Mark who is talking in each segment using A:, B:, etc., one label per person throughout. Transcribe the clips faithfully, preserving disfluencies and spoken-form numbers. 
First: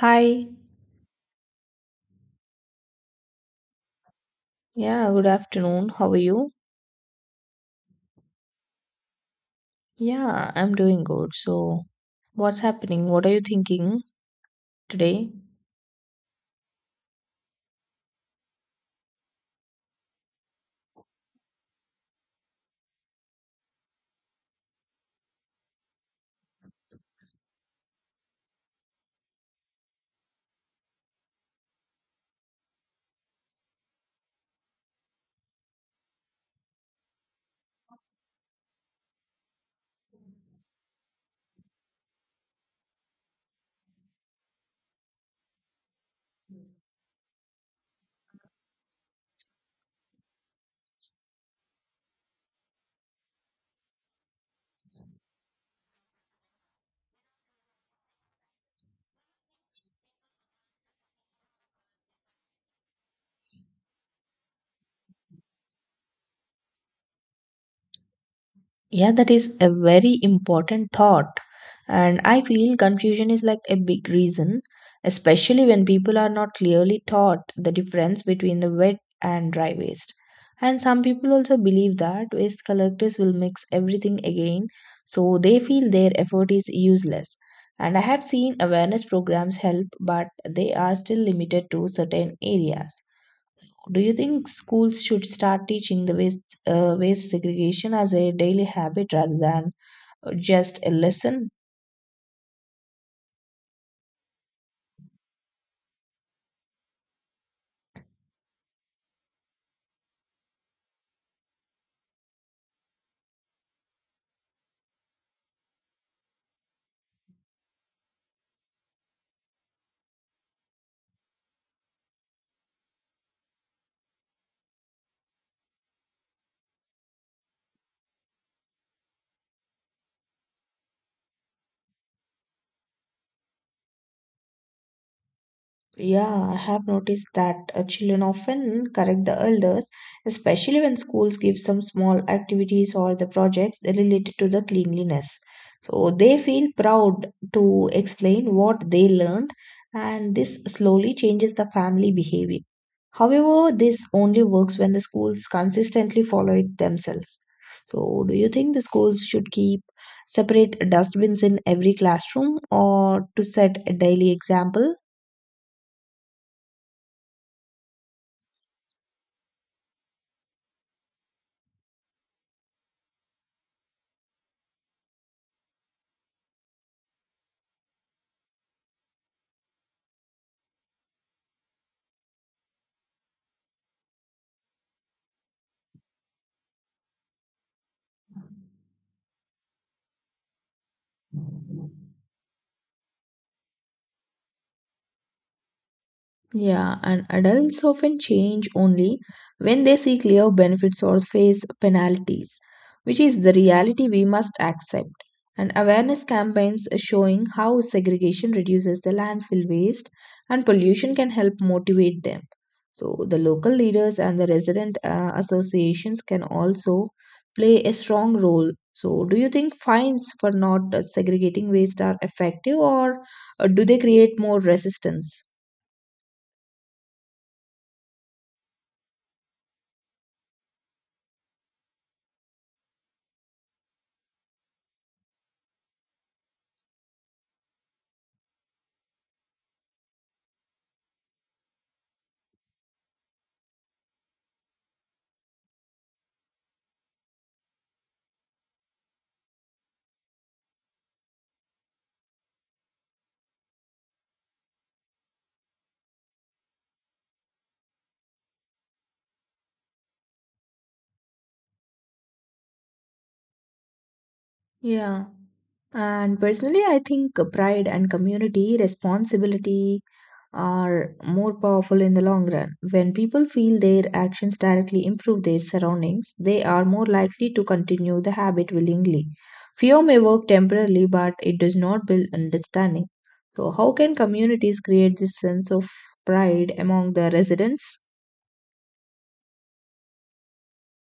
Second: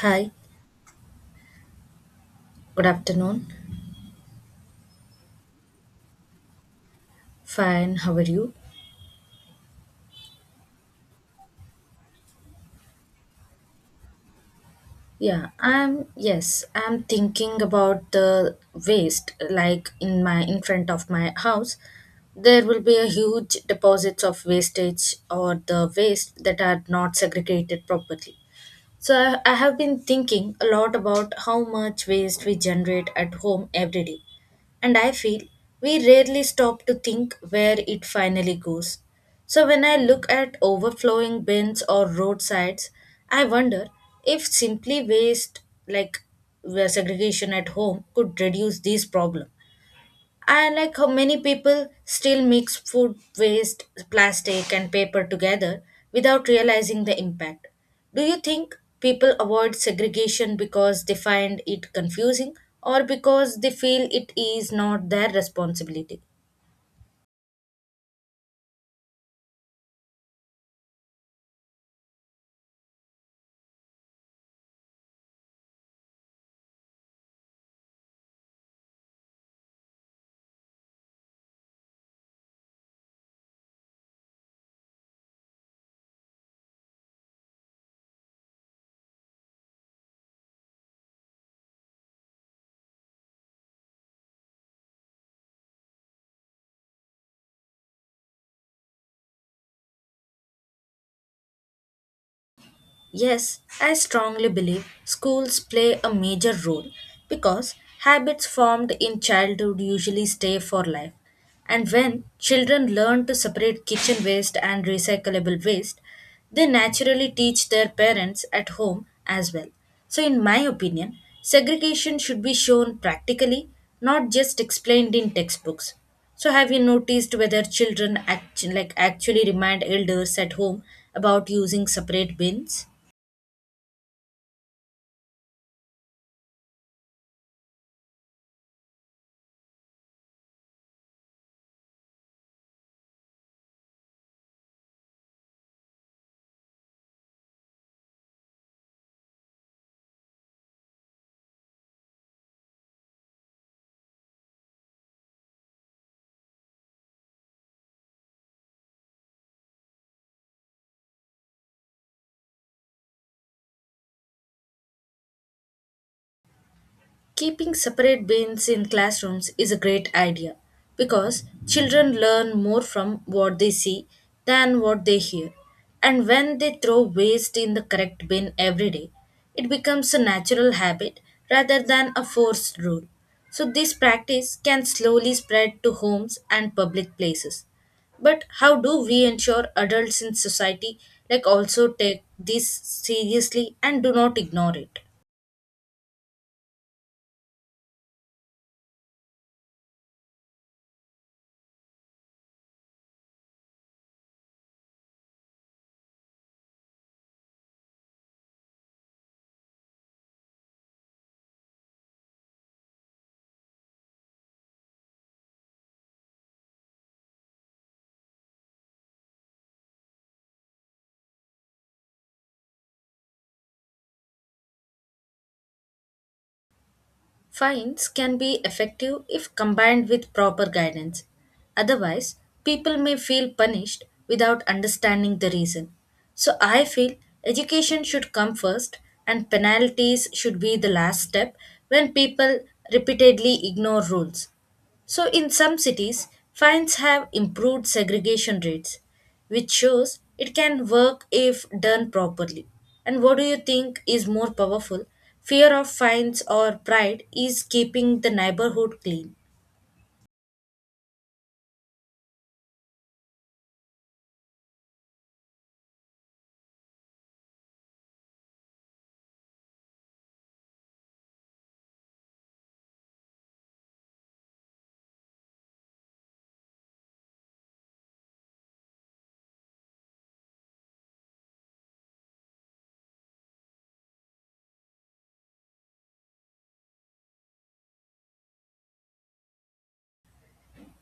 A: Hi,
B: Hi.
A: good afternoon.
B: Yeah, good afternoon. How are you?
A: Fine, how are you?
B: Yeah, I'm doing good. So, what's happening? What are you thinking today?
A: Yeah, I'm, yes, I'm thinking about the waste, like in my, in front of my house, there will be a huge deposits of wastage or the waste that are not segregated properly. So I I have been thinking a lot about how much waste we generate at home every day. And I feel we rarely stop to think where it finally goes. So when I look at overflowing bins or roadsides, I wonder if simply waste like uh, segregation at home could reduce this problem. I like how many people still mix food waste, plastic, and paper together without realizing the impact. Do you think people avoid segregation because they find it confusing or because they feel it is not their responsibility?
B: Yeah, that is a very important thought. And I feel confusion is like a big reason, especially when people are not clearly taught the difference between the wet and dry waste. And some people also believe that waste collectors will mix everything again, so they feel their effort is useless. And I have seen awareness programs help, but they are still limited to certain areas. Do you think schools should start teaching the waste, uh, waste segregation as a daily habit rather than uh, just a lesson?
A: Yes, I strongly believe schools play a major role because habits formed in childhood usually stay for life. And when children learn to separate kitchen waste and recyclable waste, they naturally teach their parents at home as well. So, in my opinion, segregation should be shown practically, not just explained in textbooks. So, have you noticed whether children act- like actually remind elders at home about using separate bins?
B: Yeah, I have noticed that uh, children often correct the elders, especially when schools give some small activities or the projects related to the cleanliness. So they feel proud to explain what they learned, and this slowly changes the family behavior. However, this only works when the schools consistently follow it themselves. So, do you think the schools should keep separate dustbins in every classroom or to set a daily example?
A: Keeping separate bins in classrooms is a great idea because children learn more from what they see than what they hear. And when they throw waste in the correct bin every day, it becomes a natural habit rather than a forced rule. So, this practice can slowly spread to homes and public places. But how do we ensure adults in society like also take this seriously and do not ignore it?
B: Yeah, and adults often change only when they see clear benefits or face penalties, which is the reality we must accept. And awareness campaigns showing how segregation reduces the landfill waste and pollution can help motivate them. So, the local leaders and the resident uh, associations can also play a strong role. So, do you think fines for not uh, segregating waste are effective or uh, do they create more resistance?
A: Fines can be effective if combined with proper guidance. Otherwise, people may feel punished without understanding the reason. So, I feel education should come first and penalties should be the last step when people repeatedly ignore rules. So, in some cities, fines have improved segregation rates, which shows it can work if done properly. And what do you think is more powerful? Fear of fines or pride is keeping the neighborhood clean.
B: Yeah. And personally, I think pride and community responsibility are more powerful in the long run. When people feel their actions directly improve their surroundings, they are more likely to continue the habit willingly. Fear may work temporarily, but it does not build understanding. So, how can communities create this sense of pride among the residents?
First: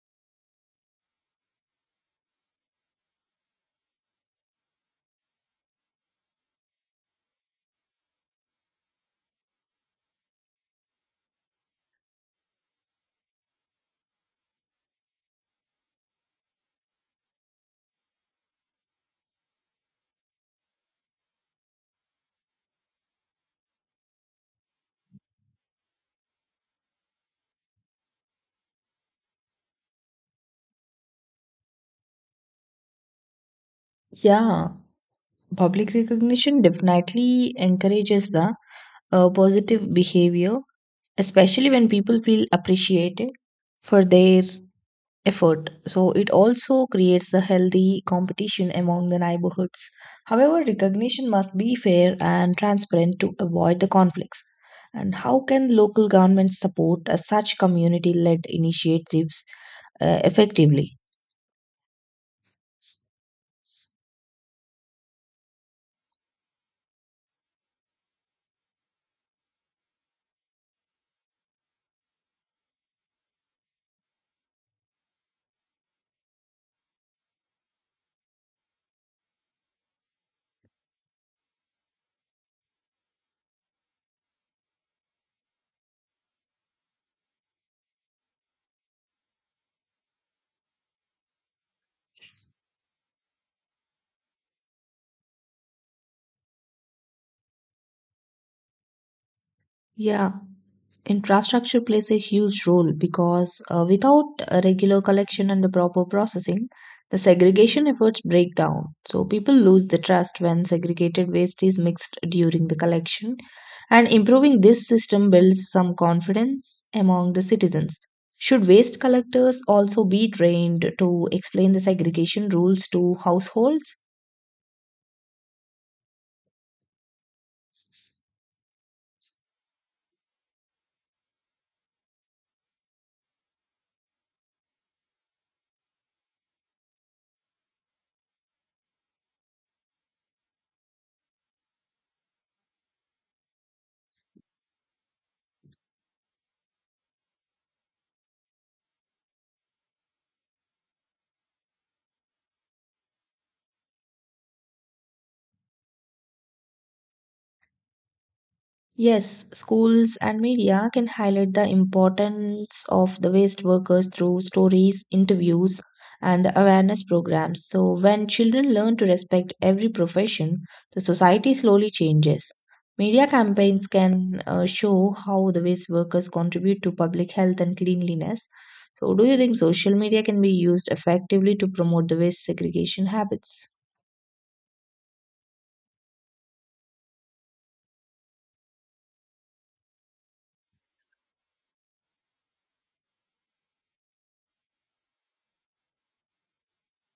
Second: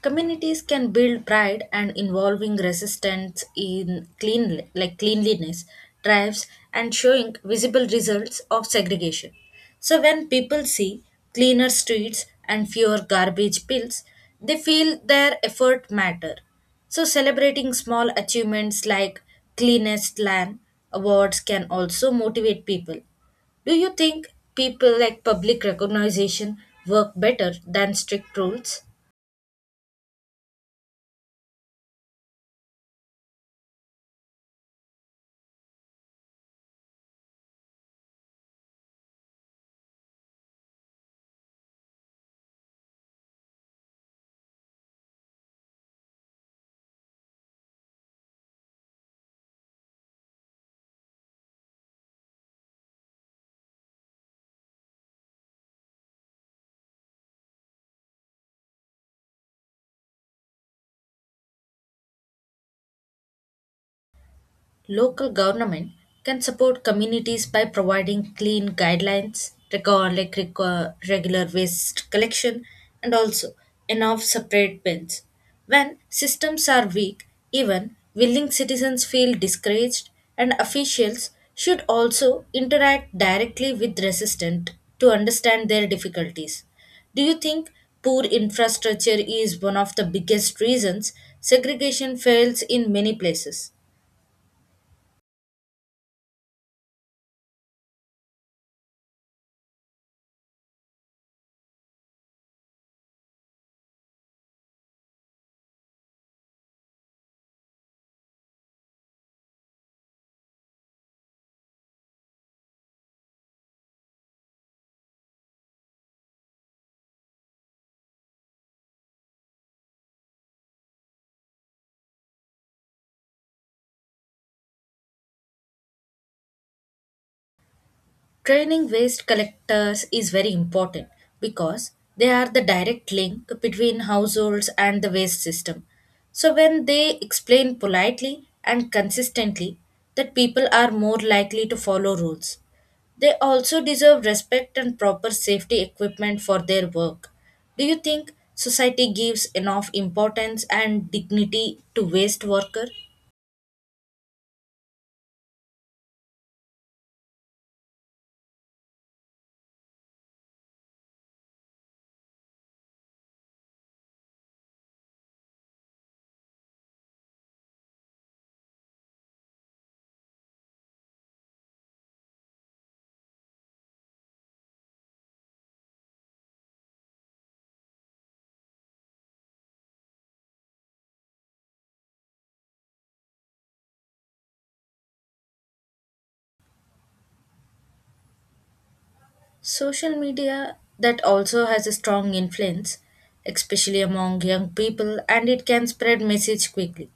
A: Communities can build pride and involving resistance in clean like cleanliness, drives and showing visible results of segregation. So when people see cleaner streets and fewer garbage pills, they feel their effort matter. So celebrating small achievements like cleanest land awards can also motivate people. Do you think people like public recognition work better than strict rules?
B: Yeah, public recognition definitely encourages the uh, positive behavior especially when people feel appreciated for their effort. So it also creates a healthy competition among the neighborhoods. However, recognition must be fair and transparent to avoid the conflicts. And how can local governments support uh, such community led initiatives uh, effectively?
A: Local government can support communities by providing clean guidelines, record, like reco- regular waste collection, and also enough separate bins. When systems are weak, even willing citizens feel discouraged, and officials should also interact directly with resistant to understand their difficulties. Do you think poor infrastructure is one of the biggest reasons segregation fails in many places?
B: Yeah, infrastructure plays a huge role because uh, without a regular collection and the proper processing, the segregation efforts break down. So people lose the trust when segregated waste is mixed during the collection, and improving this system builds some confidence among the citizens. Should waste collectors also be trained to explain the segregation rules to households?
A: Training waste collectors is very important because they are the direct link between households and the waste system. So, when they explain politely and consistently that people are more likely to follow rules, they also deserve respect and proper safety equipment for their work. Do you think society gives enough importance and dignity to waste worker?
B: Yes, schools and media can highlight the importance of the waste workers through stories, interviews, and the awareness programs. So, when children learn to respect every profession, the society slowly changes. Media campaigns can uh, show how the waste workers contribute to public health and cleanliness. So, do you think social media can be used effectively to promote the waste segregation habits?
A: Social media that also has a strong influence, especially among young people, and it can spread message quickly.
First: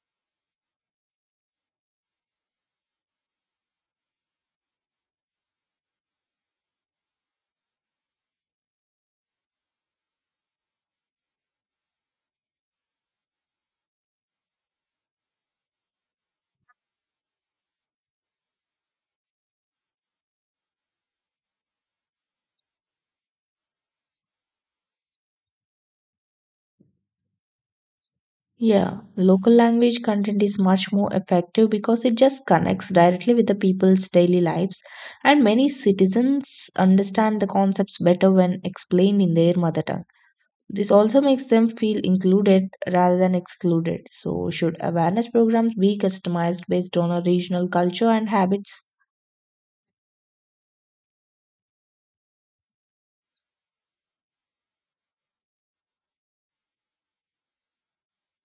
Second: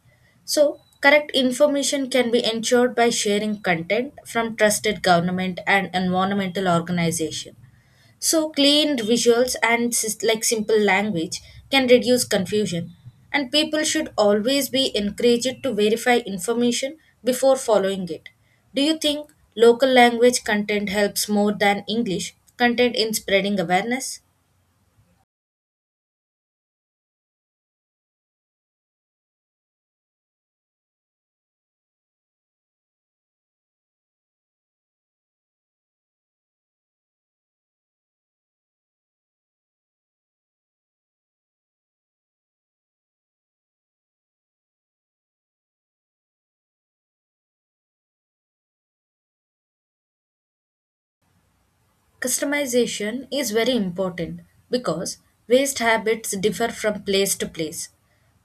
A: So, correct information can be ensured by sharing content from trusted government and environmental organization. So clean visuals and sys- like simple language can reduce confusion and people should always be encouraged to verify information before following it. Do you think local language content helps more than English content in spreading awareness?
B: Yeah, local language content is much more effective because it just connects directly with the people's daily lives, and many citizens understand the concepts better when explained in their mother tongue. This also makes them feel included rather than excluded. So, should awareness programs be customized based on a regional culture and habits?
A: Customization is very important because waste habits differ from place to place.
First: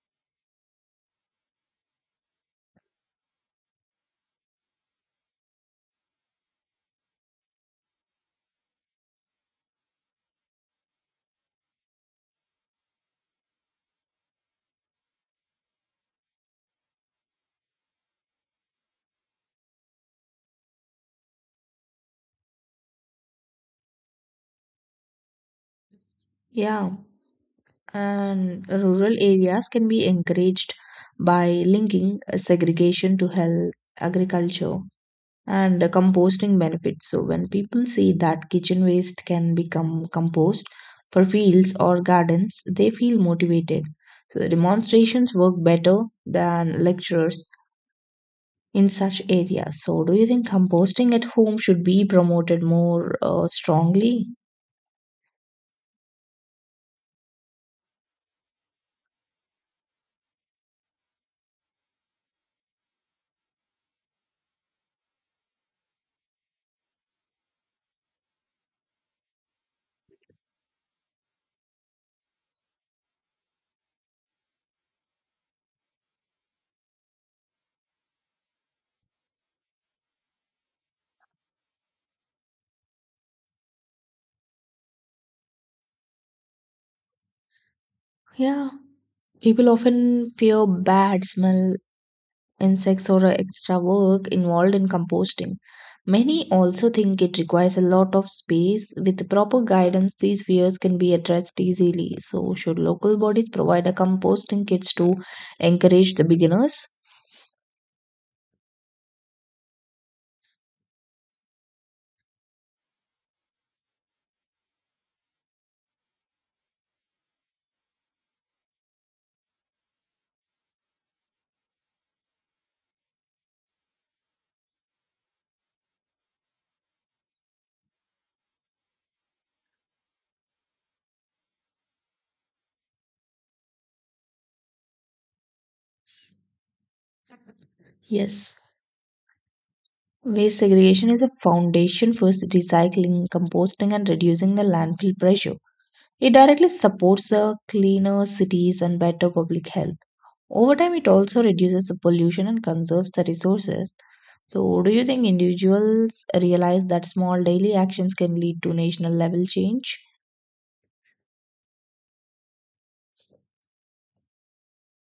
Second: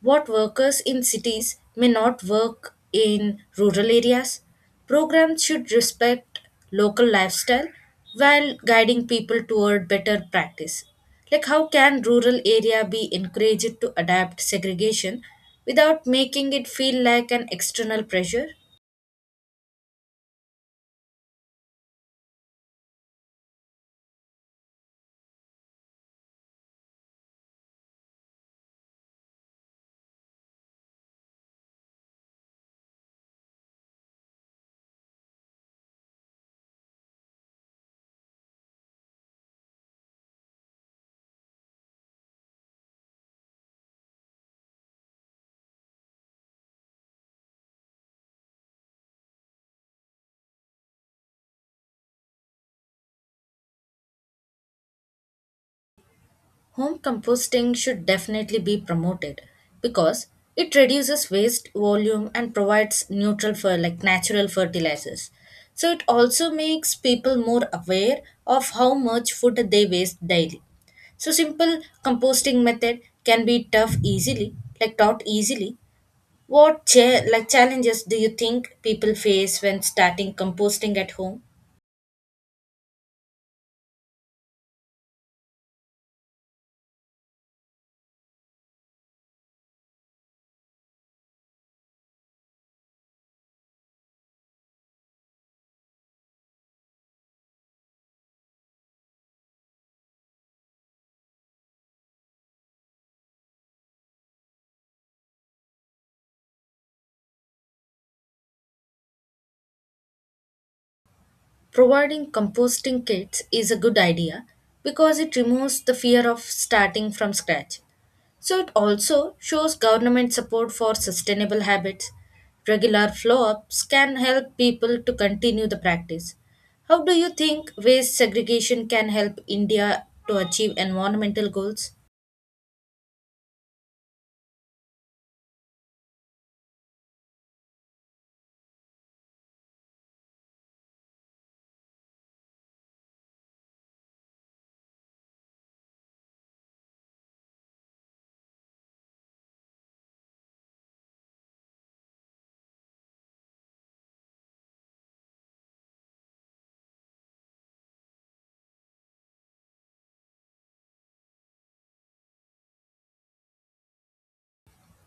A: What workers in cities may not work in rural areas. Programs should respect local lifestyle while guiding people toward better practice. Like how can rural area be encouraged to adapt segregation without making it feel like an external pressure?
B: Yeah, and rural areas can be encouraged by linking segregation to health, agriculture and uh, composting benefits. So, when people see that kitchen waste can become compost for fields or gardens, they feel motivated. So, the demonstrations work better than lectures in such areas. So, do you think composting at home should be promoted more uh, strongly?
A: Home composting should definitely be promoted because it reduces waste volume and provides neutral for like natural fertilizers. So it also makes people more aware of how much food they waste daily. So simple composting method can be tough easily, like taught easily. What cha- like challenges do you think people face when starting composting at home?
B: Yeah, people often fear bad smell insects or extra work involved in composting. Many also think it requires a lot of space. With proper guidance, these fears can be addressed easily. So, should local bodies provide a composting kits to encourage the beginners?
A: Providing composting kits is a good idea because it removes the fear of starting from scratch. So it also shows government support for sustainable habits. Regular flow ups can help people to continue the practice. How do you think waste segregation can help India to achieve environmental goals?
B: Yes. Waste segregation is a foundation for recycling, composting, and reducing the landfill pressure. It directly supports a cleaner cities and better public health. Over time, it also reduces the pollution and conserves the resources. So, do you think individuals realize that small daily actions can lead to national level change?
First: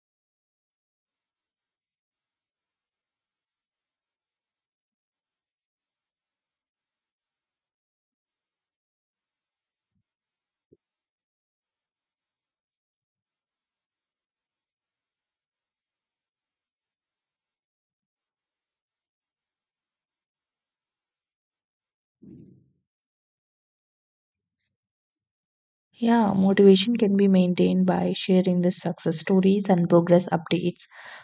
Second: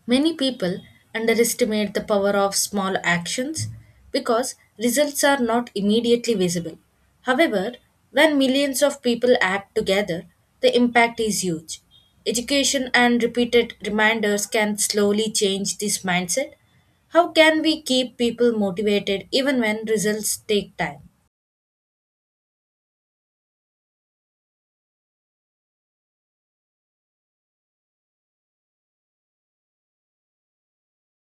A: Many people underestimate the power of small actions because results are not immediately visible. However, when millions of people act together, the impact is huge. Education and repeated reminders can slowly change this mindset. How can we keep people motivated even when results take time?
B: Yeah, motivation can be maintained by sharing the success stories and progress updates.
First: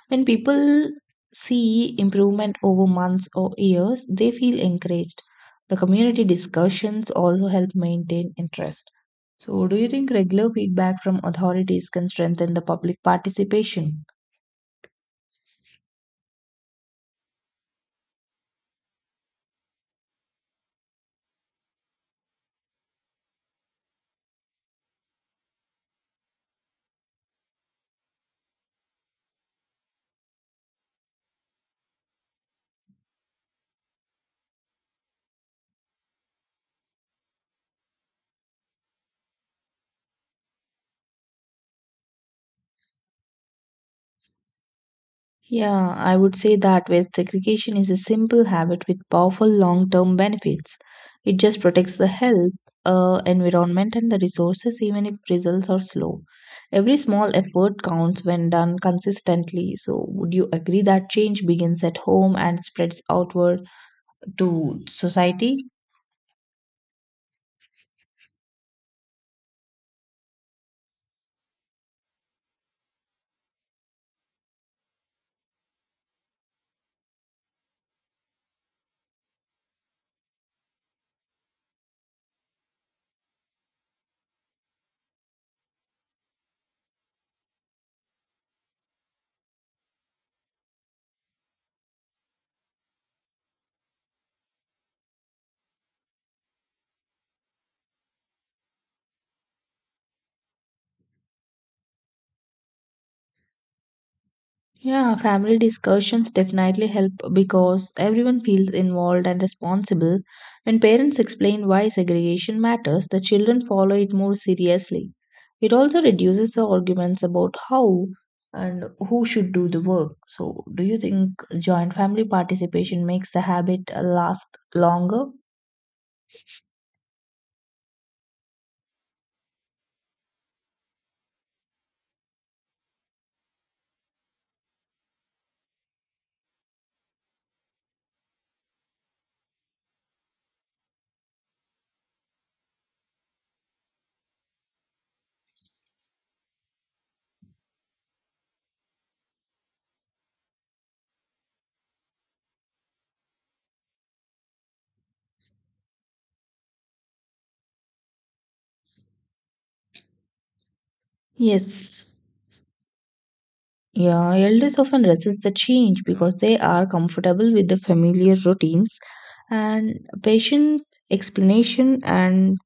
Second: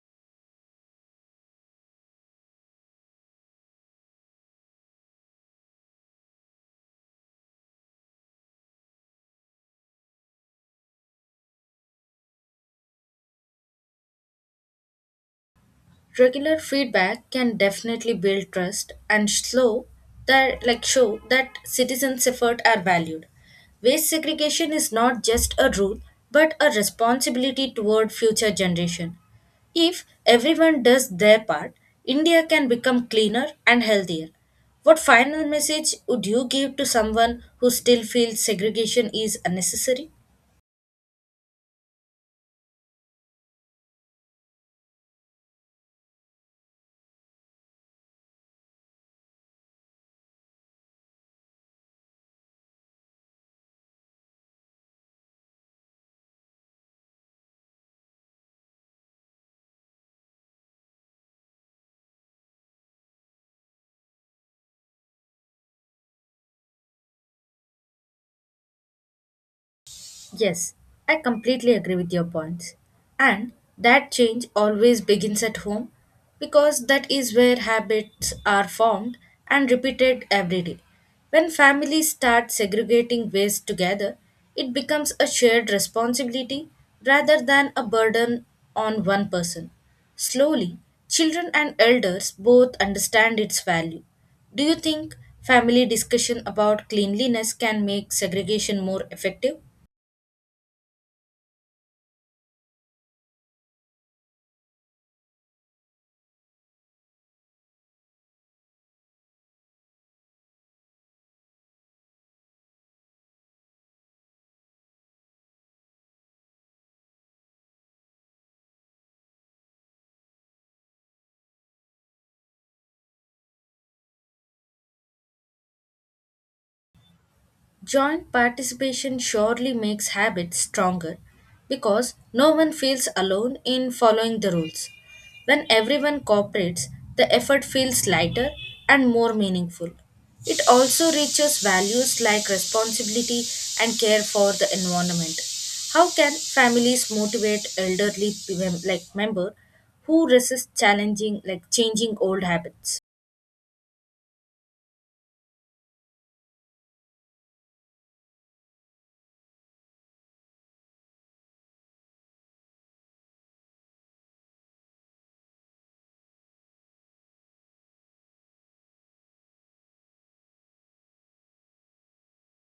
B: When people see improvement over months or years, they feel encouraged. The community discussions also help maintain interest. So, do you think regular feedback from authorities can strengthen the public participation?
A: Regular feedback can definitely build trust and slow that like show that citizens' effort are valued. Waste segregation is not just a rule but a responsibility toward future generation. If everyone does their part, India can become cleaner and healthier. What final message would you give to someone who still feels segregation is unnecessary?
B: Yeah, I would say that waste segregation is a simple habit with powerful long term benefits. It just protects the health, uh, environment, and the resources, even if results are slow. Every small effort counts when done consistently. So, would you agree that change begins at home and spreads outward to society?
A: Yes, I completely agree with your points. And that change always begins at home because that is where habits are formed and repeated every day. When families start segregating waste together, it becomes a shared responsibility rather than a burden on one person. Slowly, children and elders both understand its value. Do you think family discussion about cleanliness can make segregation more effective?
B: Yeah, family discussions definitely help because everyone feels involved and responsible. When parents explain why segregation matters, the children follow it more seriously. It also reduces the arguments about how and who should do the work. So, do you think joint family participation makes the habit uh, last longer?
A: Joint participation surely makes habits stronger because no one feels alone in following the rules. When everyone cooperates, the effort feels lighter and more meaningful. It also reaches values like responsibility and care for the environment. How can families motivate elderly mem- like member who resist challenging like changing old habits?
B: Yes, Yeah, elders often resist the change because they are comfortable with the familiar routines and patient explanation and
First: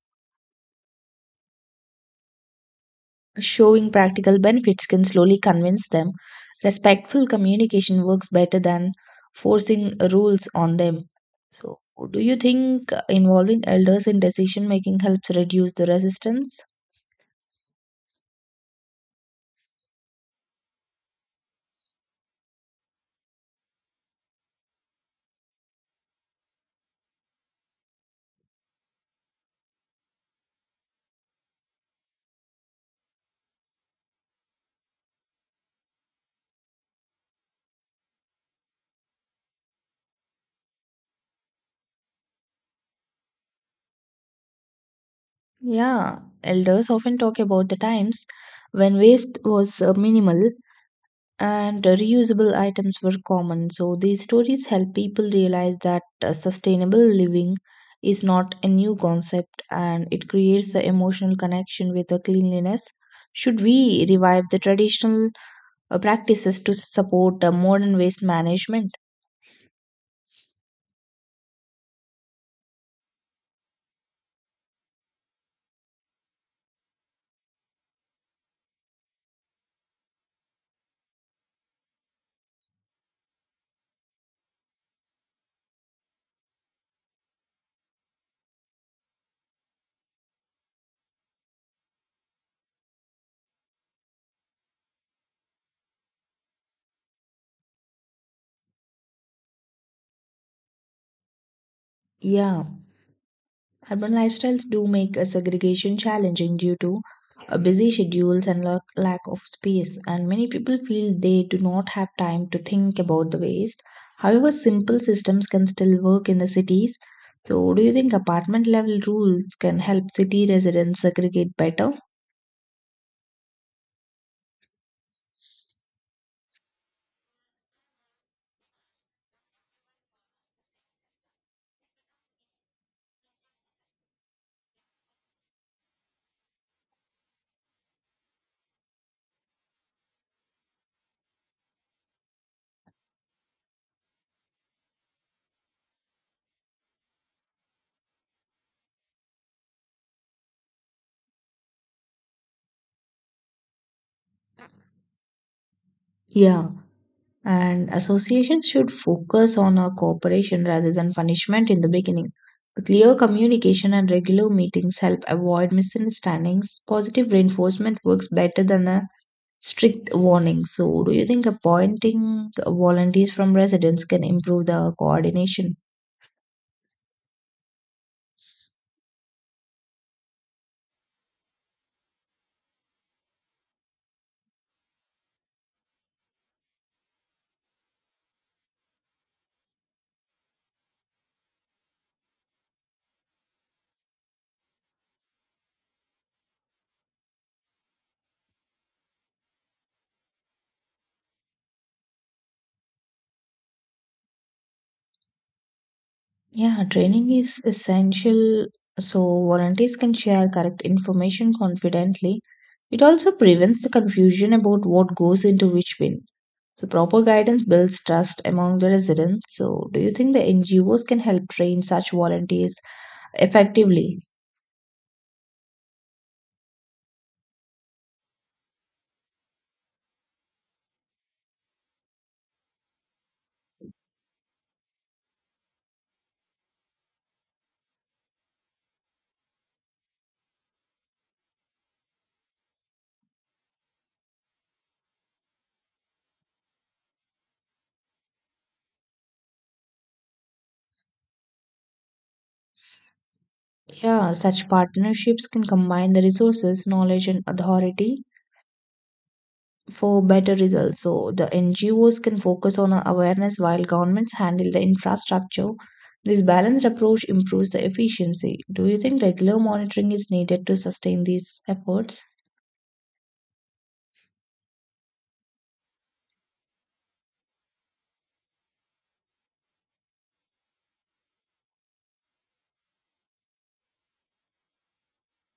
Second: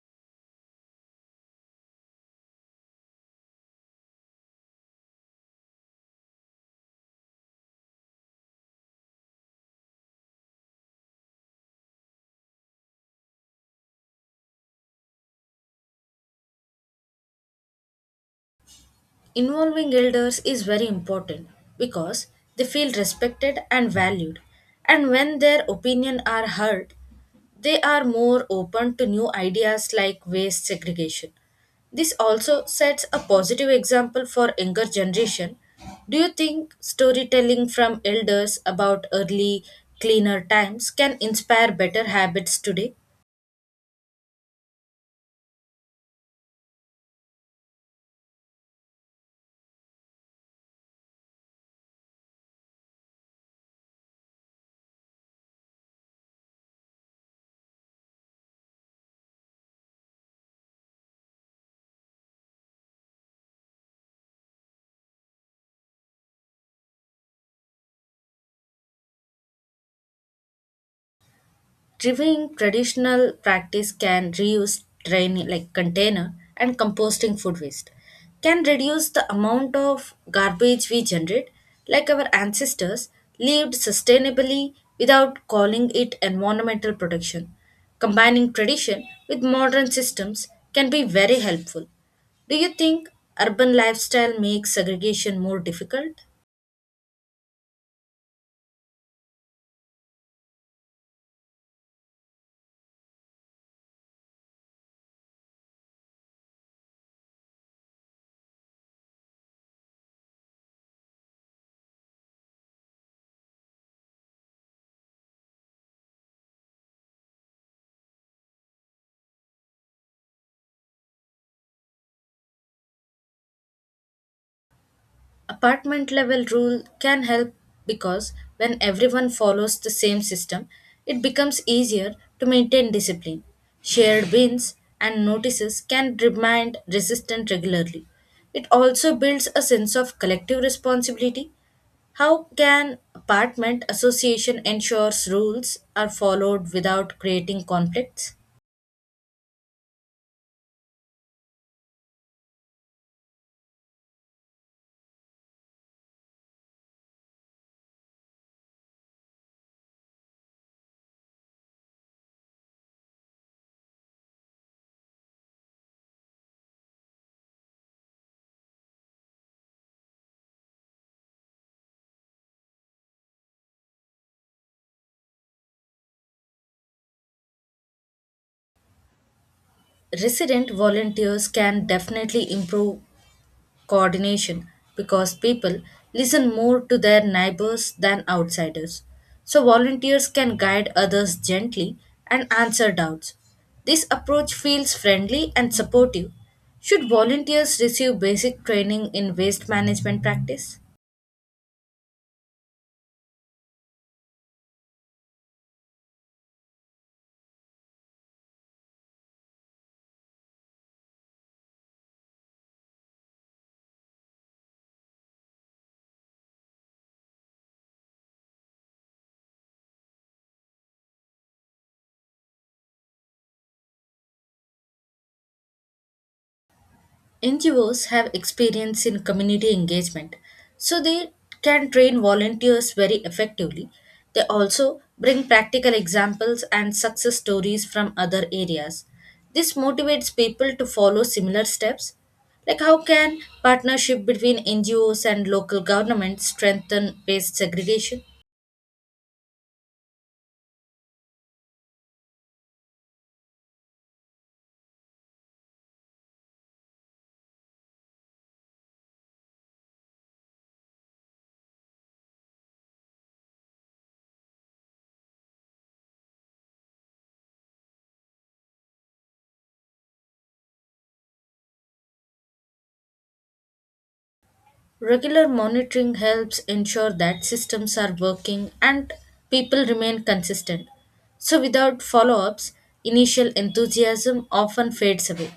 B: showing practical benefits can slowly convince them. Respectful communication works better than forcing rules on them. So, do you think involving elders in decision making helps reduce the resistance?
A: Involving elders is very important because they feel respected and valued, and when their opinion are heard, they are more open to new ideas like waste segregation. This also sets a positive example for younger generation. Do you think storytelling from elders about early cleaner times can inspire better habits today?
B: Yeah, elders often talk about the times when waste was uh, minimal and reusable items were common. So these stories help people realize that uh, sustainable living is not a new concept and it creates an emotional connection with the cleanliness. Should we revive the traditional uh, practices to support uh, modern waste management?
A: Reviewing traditional practice can reuse drain like container and composting food waste. Can reduce the amount of garbage we generate, like our ancestors lived sustainably without calling it environmental protection. Combining tradition with modern systems can be very helpful. Do you think urban lifestyle makes segregation more difficult?
B: Yeah. Urban lifestyles do make a segregation challenging due to uh, busy schedules and lack lack of space, and many people feel they do not have time to think about the waste. However, simple systems can still work in the cities. So, do you think apartment level rules can help city residents segregate better?
A: Apartment level rule can help because when everyone follows the same system, it becomes easier to maintain discipline. Shared bins and notices can remind resistance regularly. It also builds a sense of collective responsibility. How can apartment association ensures rules are followed without creating conflicts?
B: Yeah, and associations should focus on a cooperation rather than punishment in the beginning. Clear communication and regular meetings help avoid misunderstandings. Positive reinforcement works better than a strict warning. So, do you think appointing volunteers from residents can improve the coordination?
A: Resident volunteers can definitely improve coordination because people listen more to their neighbors than outsiders. So, volunteers can guide others gently and answer doubts. This approach feels friendly and supportive. Should volunteers receive basic training in waste management practice?
B: Yeah, training is essential so volunteers can share correct information confidently. It also prevents the confusion about what goes into which bin. So proper guidance builds trust among the residents. So do you think the N G Os can help train such volunteers effectively?
A: N G Os have experience in community engagement, so they can train volunteers very effectively. They also bring practical examples and success stories from other areas. This motivates people to follow similar steps. Like, how can partnership between N G Os and local governments strengthen waste segregation?
B: Yeah, such partnerships can combine the resources, knowledge, and authority for better results. So the N G Os can focus on awareness while governments handle the infrastructure. This balanced approach improves the efficiency. Do you think regular monitoring is needed to sustain these efforts?
A: Regular monitoring helps ensure that systems are working and people remain consistent. So, without follow ups, initial enthusiasm often fades away.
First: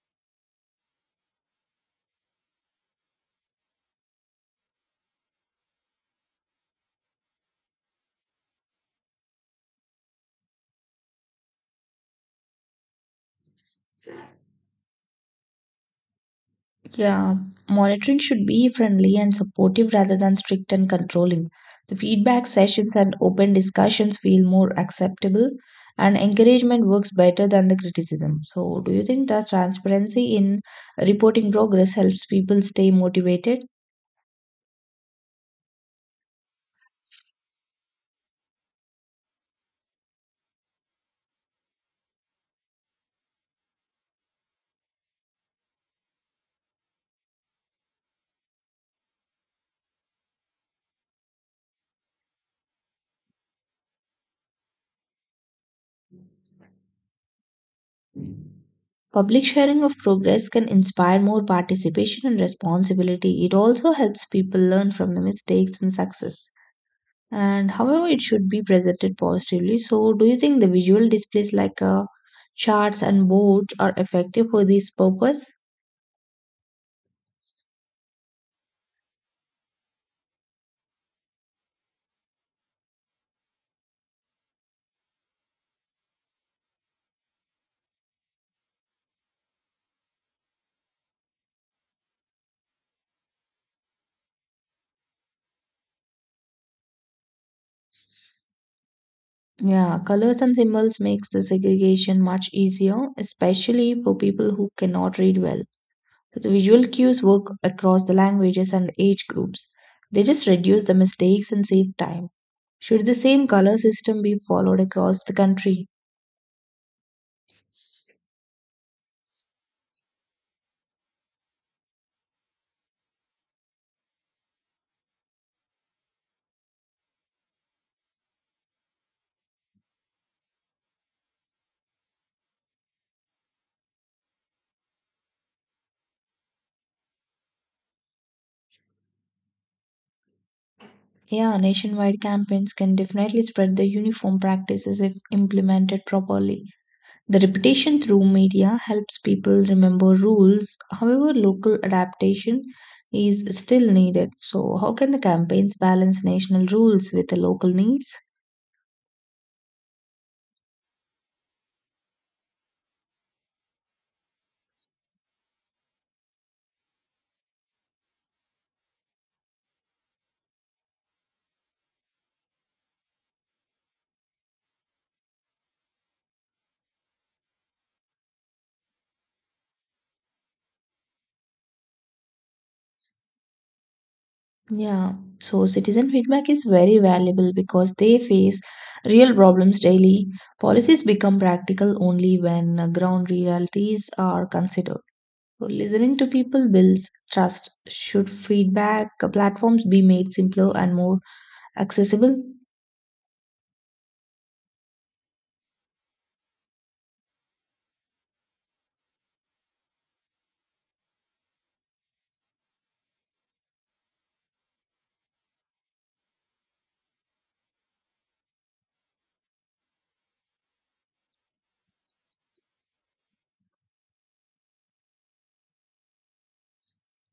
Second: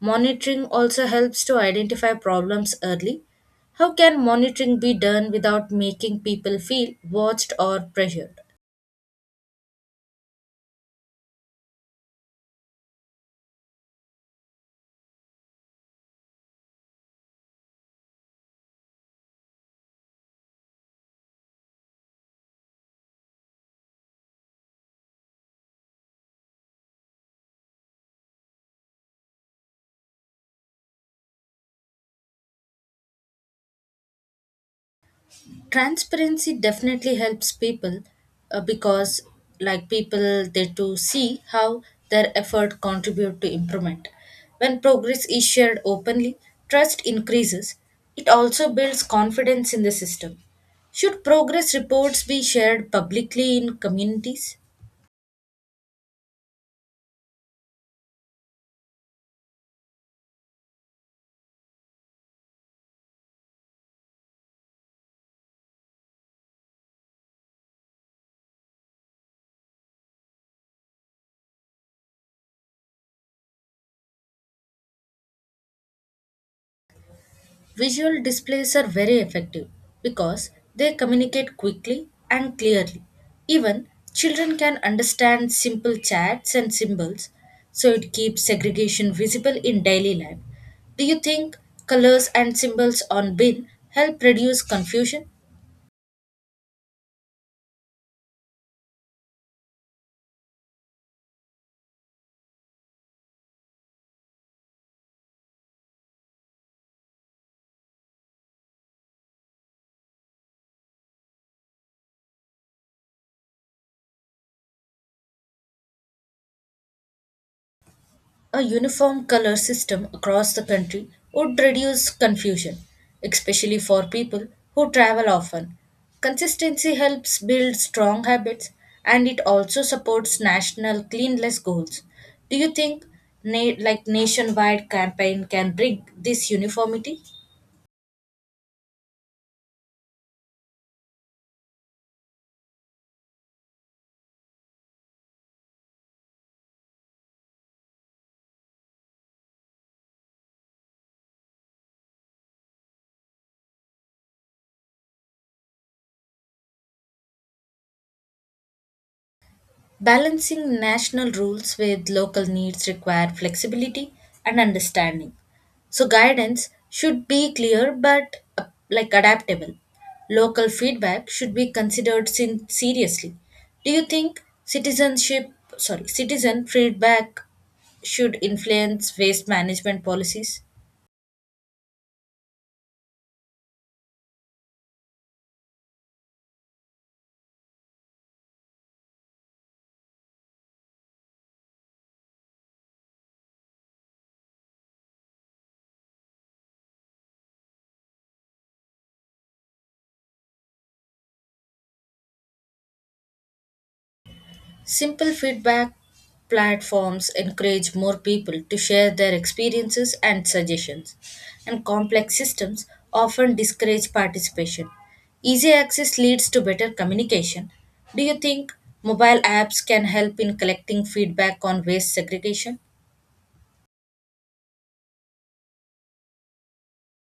A: Monitoring also helps to identify problems early. How can monitoring be done without making people feel watched or pressured?
B: Yeah, monitoring should be friendly and supportive rather than strict and controlling. The feedback sessions and open discussions feel more acceptable, and encouragement works better than the criticism. So, do you think that transparency in reporting progress helps people stay motivated?
A: Transparency definitely helps people uh, because like people they to see how their effort contribute to improvement when progress is shared openly, trust increases. It also builds confidence in the system. Should progress reports be shared publicly in communities?
B: Public sharing of progress can inspire more participation and responsibility. It also helps people learn from the mistakes and success. And however it should be presented positively. So do you think the visual displays like uh, charts and boards are effective for this purpose?
A: Visual displays are very effective because they communicate quickly and clearly. Even children can understand simple chats and symbols, so it keeps segregation visible in daily life. Do you think colors and symbols on bin help reduce confusion?
B: Yeah, colors and symbols makes the segregation much easier, especially for people who cannot read well. So, the visual cues work across the languages and age groups. They just reduce the mistakes and save time. Should the same color system be followed across the country?
A: A uniform color system across the country would reduce confusion, especially for people who travel often. Consistency helps build strong habits and it also supports national cleanliness goals. Do you think na- like nationwide campaign can bring this uniformity?
B: Yeah, nationwide campaigns can definitely spread the uniform practices if implemented properly. The repetition through media helps people remember rules. However, local adaptation is still needed. So, how can the campaigns balance national rules with the local needs?
A: Balancing national rules with local needs require flexibility and understanding. So guidance should be clear but uh, like adaptable. Local feedback should be considered sin- seriously. Do you think citizenship sorry citizen feedback should influence waste management policies?
B: Yeah, so citizen feedback is very valuable because they face real problems daily. Policies become practical only when uh, ground realities are considered. So listening to people builds trust. Should feedback platforms be made simpler and more accessible?
A: Simple feedback platforms encourage more people to share their experiences and suggestions, and complex systems often discourage participation. Easy access leads to better communication. Do you think mobile apps can help in collecting feedback on waste segregation?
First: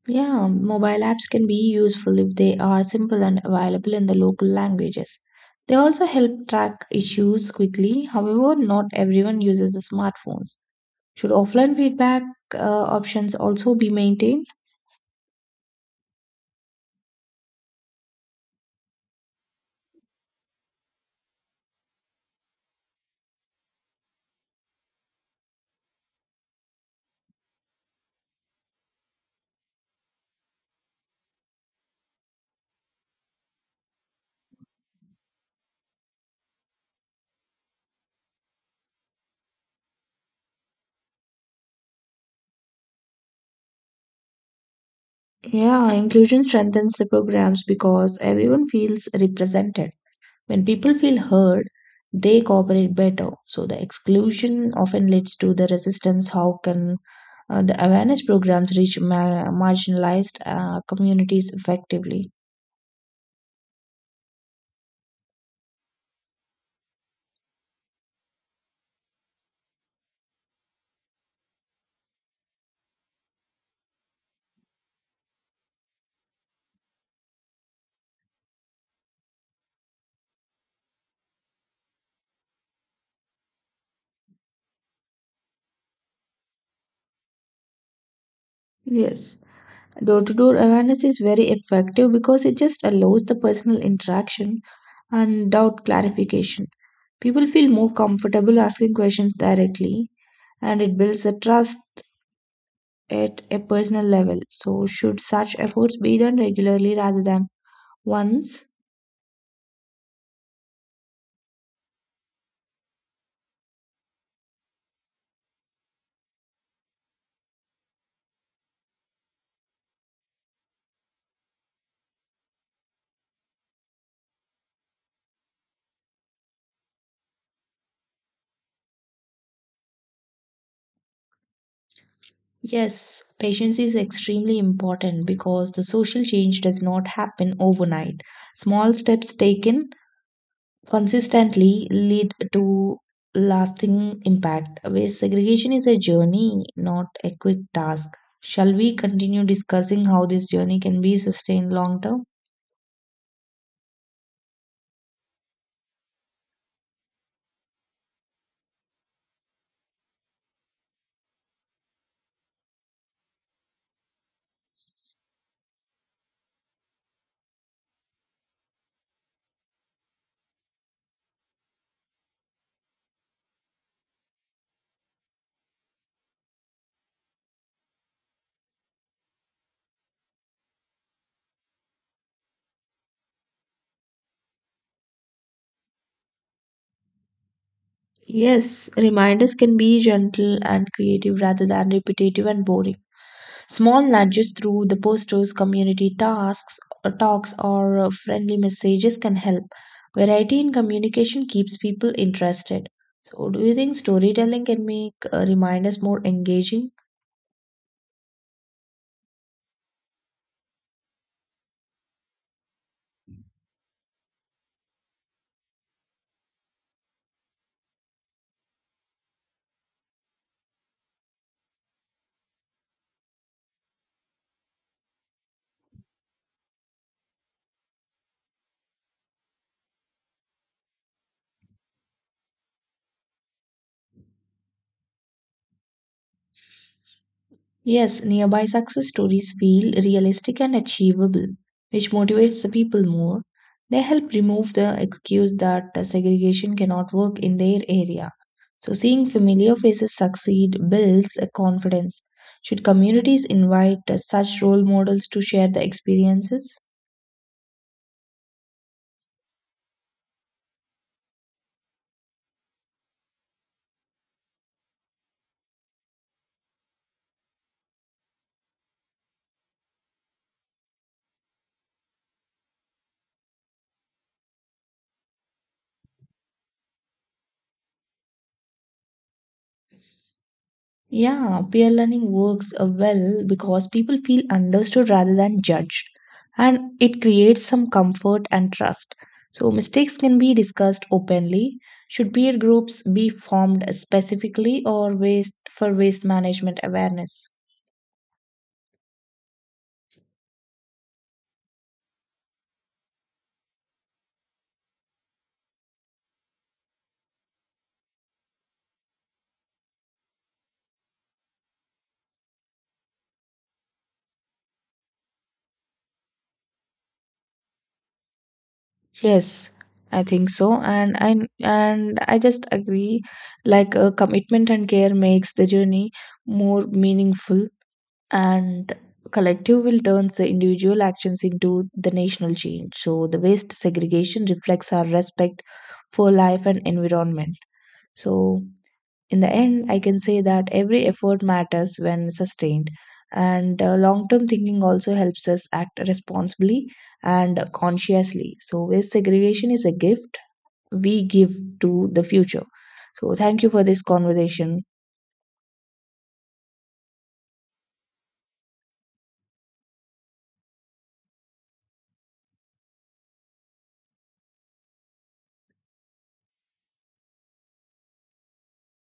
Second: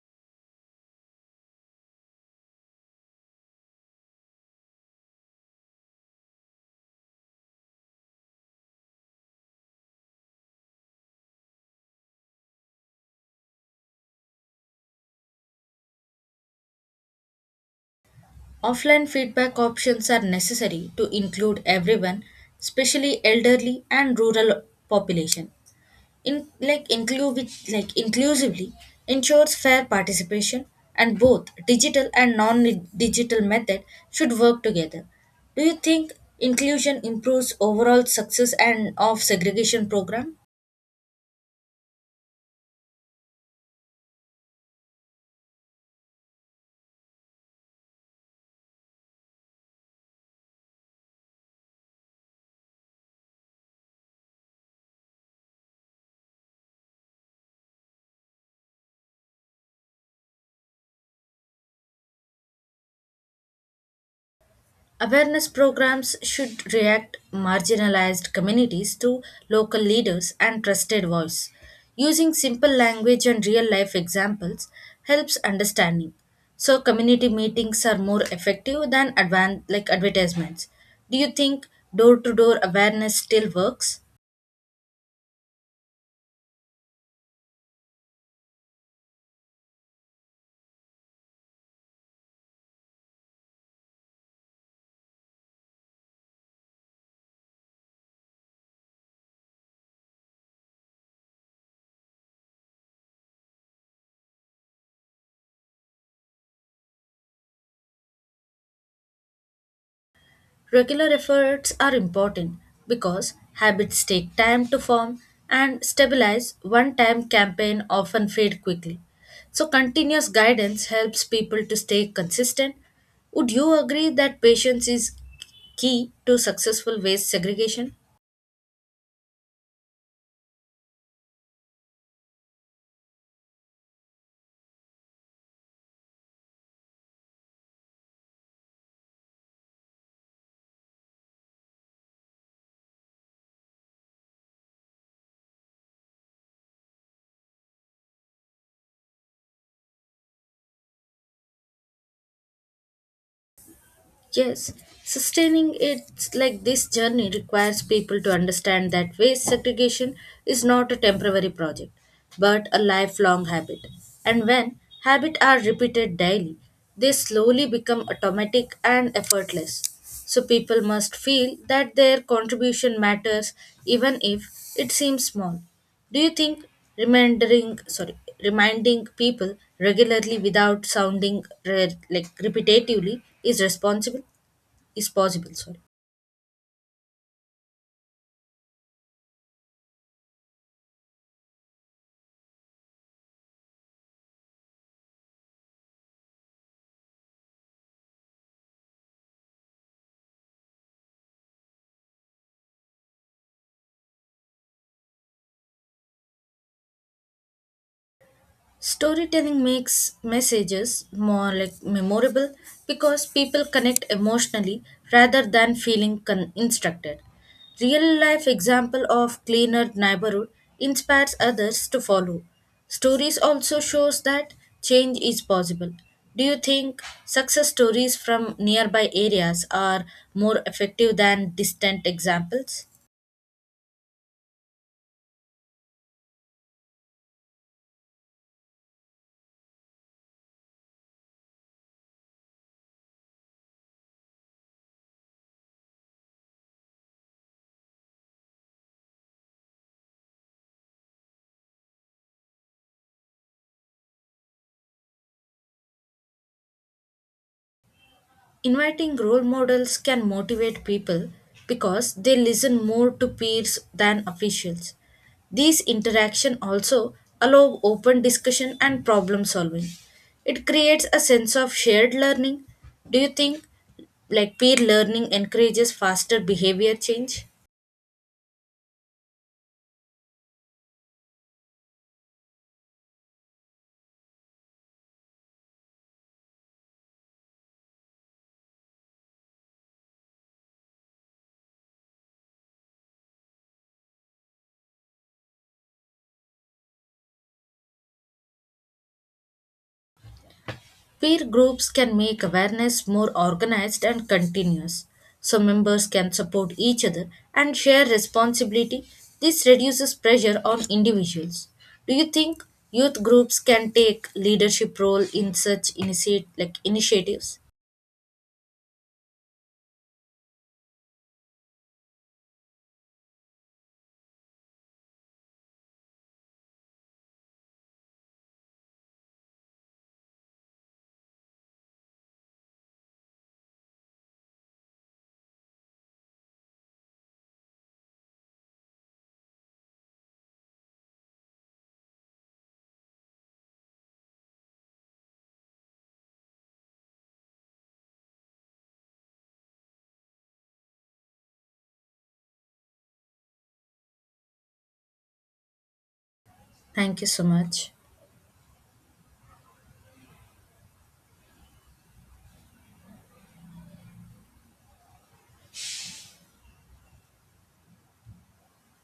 B: Yeah, mobile apps can be useful if they are simple and available in the local languages. They also help track issues quickly. However, not everyone uses the smartphones. Should offline feedback uh, options also be maintained?
A: Offline feedback options are necessary to include everyone, especially elderly and rural population. In like include like Inclusively ensures fair participation, and both digital and non-digital method should work together. Do you think inclusion improves overall success and of segregation program?
B: Yeah, inclusion strengthens the programs because everyone feels represented. When people feel heard, they cooperate better. So the exclusion often leads to the resistance. How can Uh, the awareness programs reach ma- marginalized uh, communities effectively.
A: Awareness programs should react marginalized communities to local leaders and trusted voice. Using simple language and real life examples helps understanding. So community meetings are more effective than advan- like advertisements. Do you think door to door awareness still works?
B: Yes. Door to door awareness is very effective because it just allows the personal interaction and doubt clarification. People feel more comfortable asking questions directly and it builds the trust at a personal level. So, should such efforts be done regularly rather than once?
A: Regular efforts are important because habits take time to form and stabilize. One time campaign often fade quickly. So continuous guidance helps people to stay consistent. Would you agree that patience is key to successful waste segregation?
B: Yes, patience is extremely important because the social change does not happen overnight. Small steps taken consistently lead to lasting impact. Waste segregation is a journey, not a quick task. Shall we continue discussing how this journey can be sustained long term?
A: Yes, sustaining it like this journey requires people to understand that waste segregation is not a temporary project, but a lifelong habit. And when habits are repeated daily, they slowly become automatic and effortless. So people must feel that their contribution matters even if it seems small. Do you think remembering, sorry, reminding people regularly without sounding re- like repetitively is responsible? Is possible, sorry.
B: Yes, reminders can be gentle and creative rather than repetitive and boring. Small nudges through the posters, community tasks, uh, talks, or uh, friendly messages can help. Variety in communication keeps people interested. So, do you think storytelling can make uh, reminders more engaging?
A: Storytelling makes messages more like memorable because people connect emotionally rather than feeling con- instructed. Real life example of cleaner neighborhood inspires others to follow. Stories also shows that change is possible. Do you think success stories from nearby areas are more effective than distant examples?
B: Yes, nearby success stories feel realistic and achievable, which motivates the people more. They help remove the excuse that uh, segregation cannot work in their area. So, seeing familiar faces succeed builds a confidence. Should communities invite uh, such role models to share the experiences?
A: Inviting role models can motivate people because they listen more to peers than officials. These interaction also allow open discussion and problem solving. It creates a sense of shared learning. Do you think like peer learning encourages faster behavior change?
B: Yeah, peer learning works uh, well because people feel understood rather than judged, and it creates some comfort and trust. So, mistakes can be discussed openly. Should peer groups be formed specifically or waste for waste management awareness?
A: Peer groups can make awareness more organized and continuous, so members can support each other and share responsibility. This reduces pressure on individuals. Do you think youth groups can take leadership role in such initiate like initiatives?
B: Yes, I think so, and I and I just agree. Like uh, commitment and care makes the journey more meaningful. And collective will turns the individual actions into the national change. So the waste segregation reflects our respect for life and environment. So in the end, I can say that every effort matters when sustained. And uh, long term thinking also helps us act responsibly and consciously. So, waste segregation is a gift we give to the future. So, thank you for this conversation.
A: Thank you so much.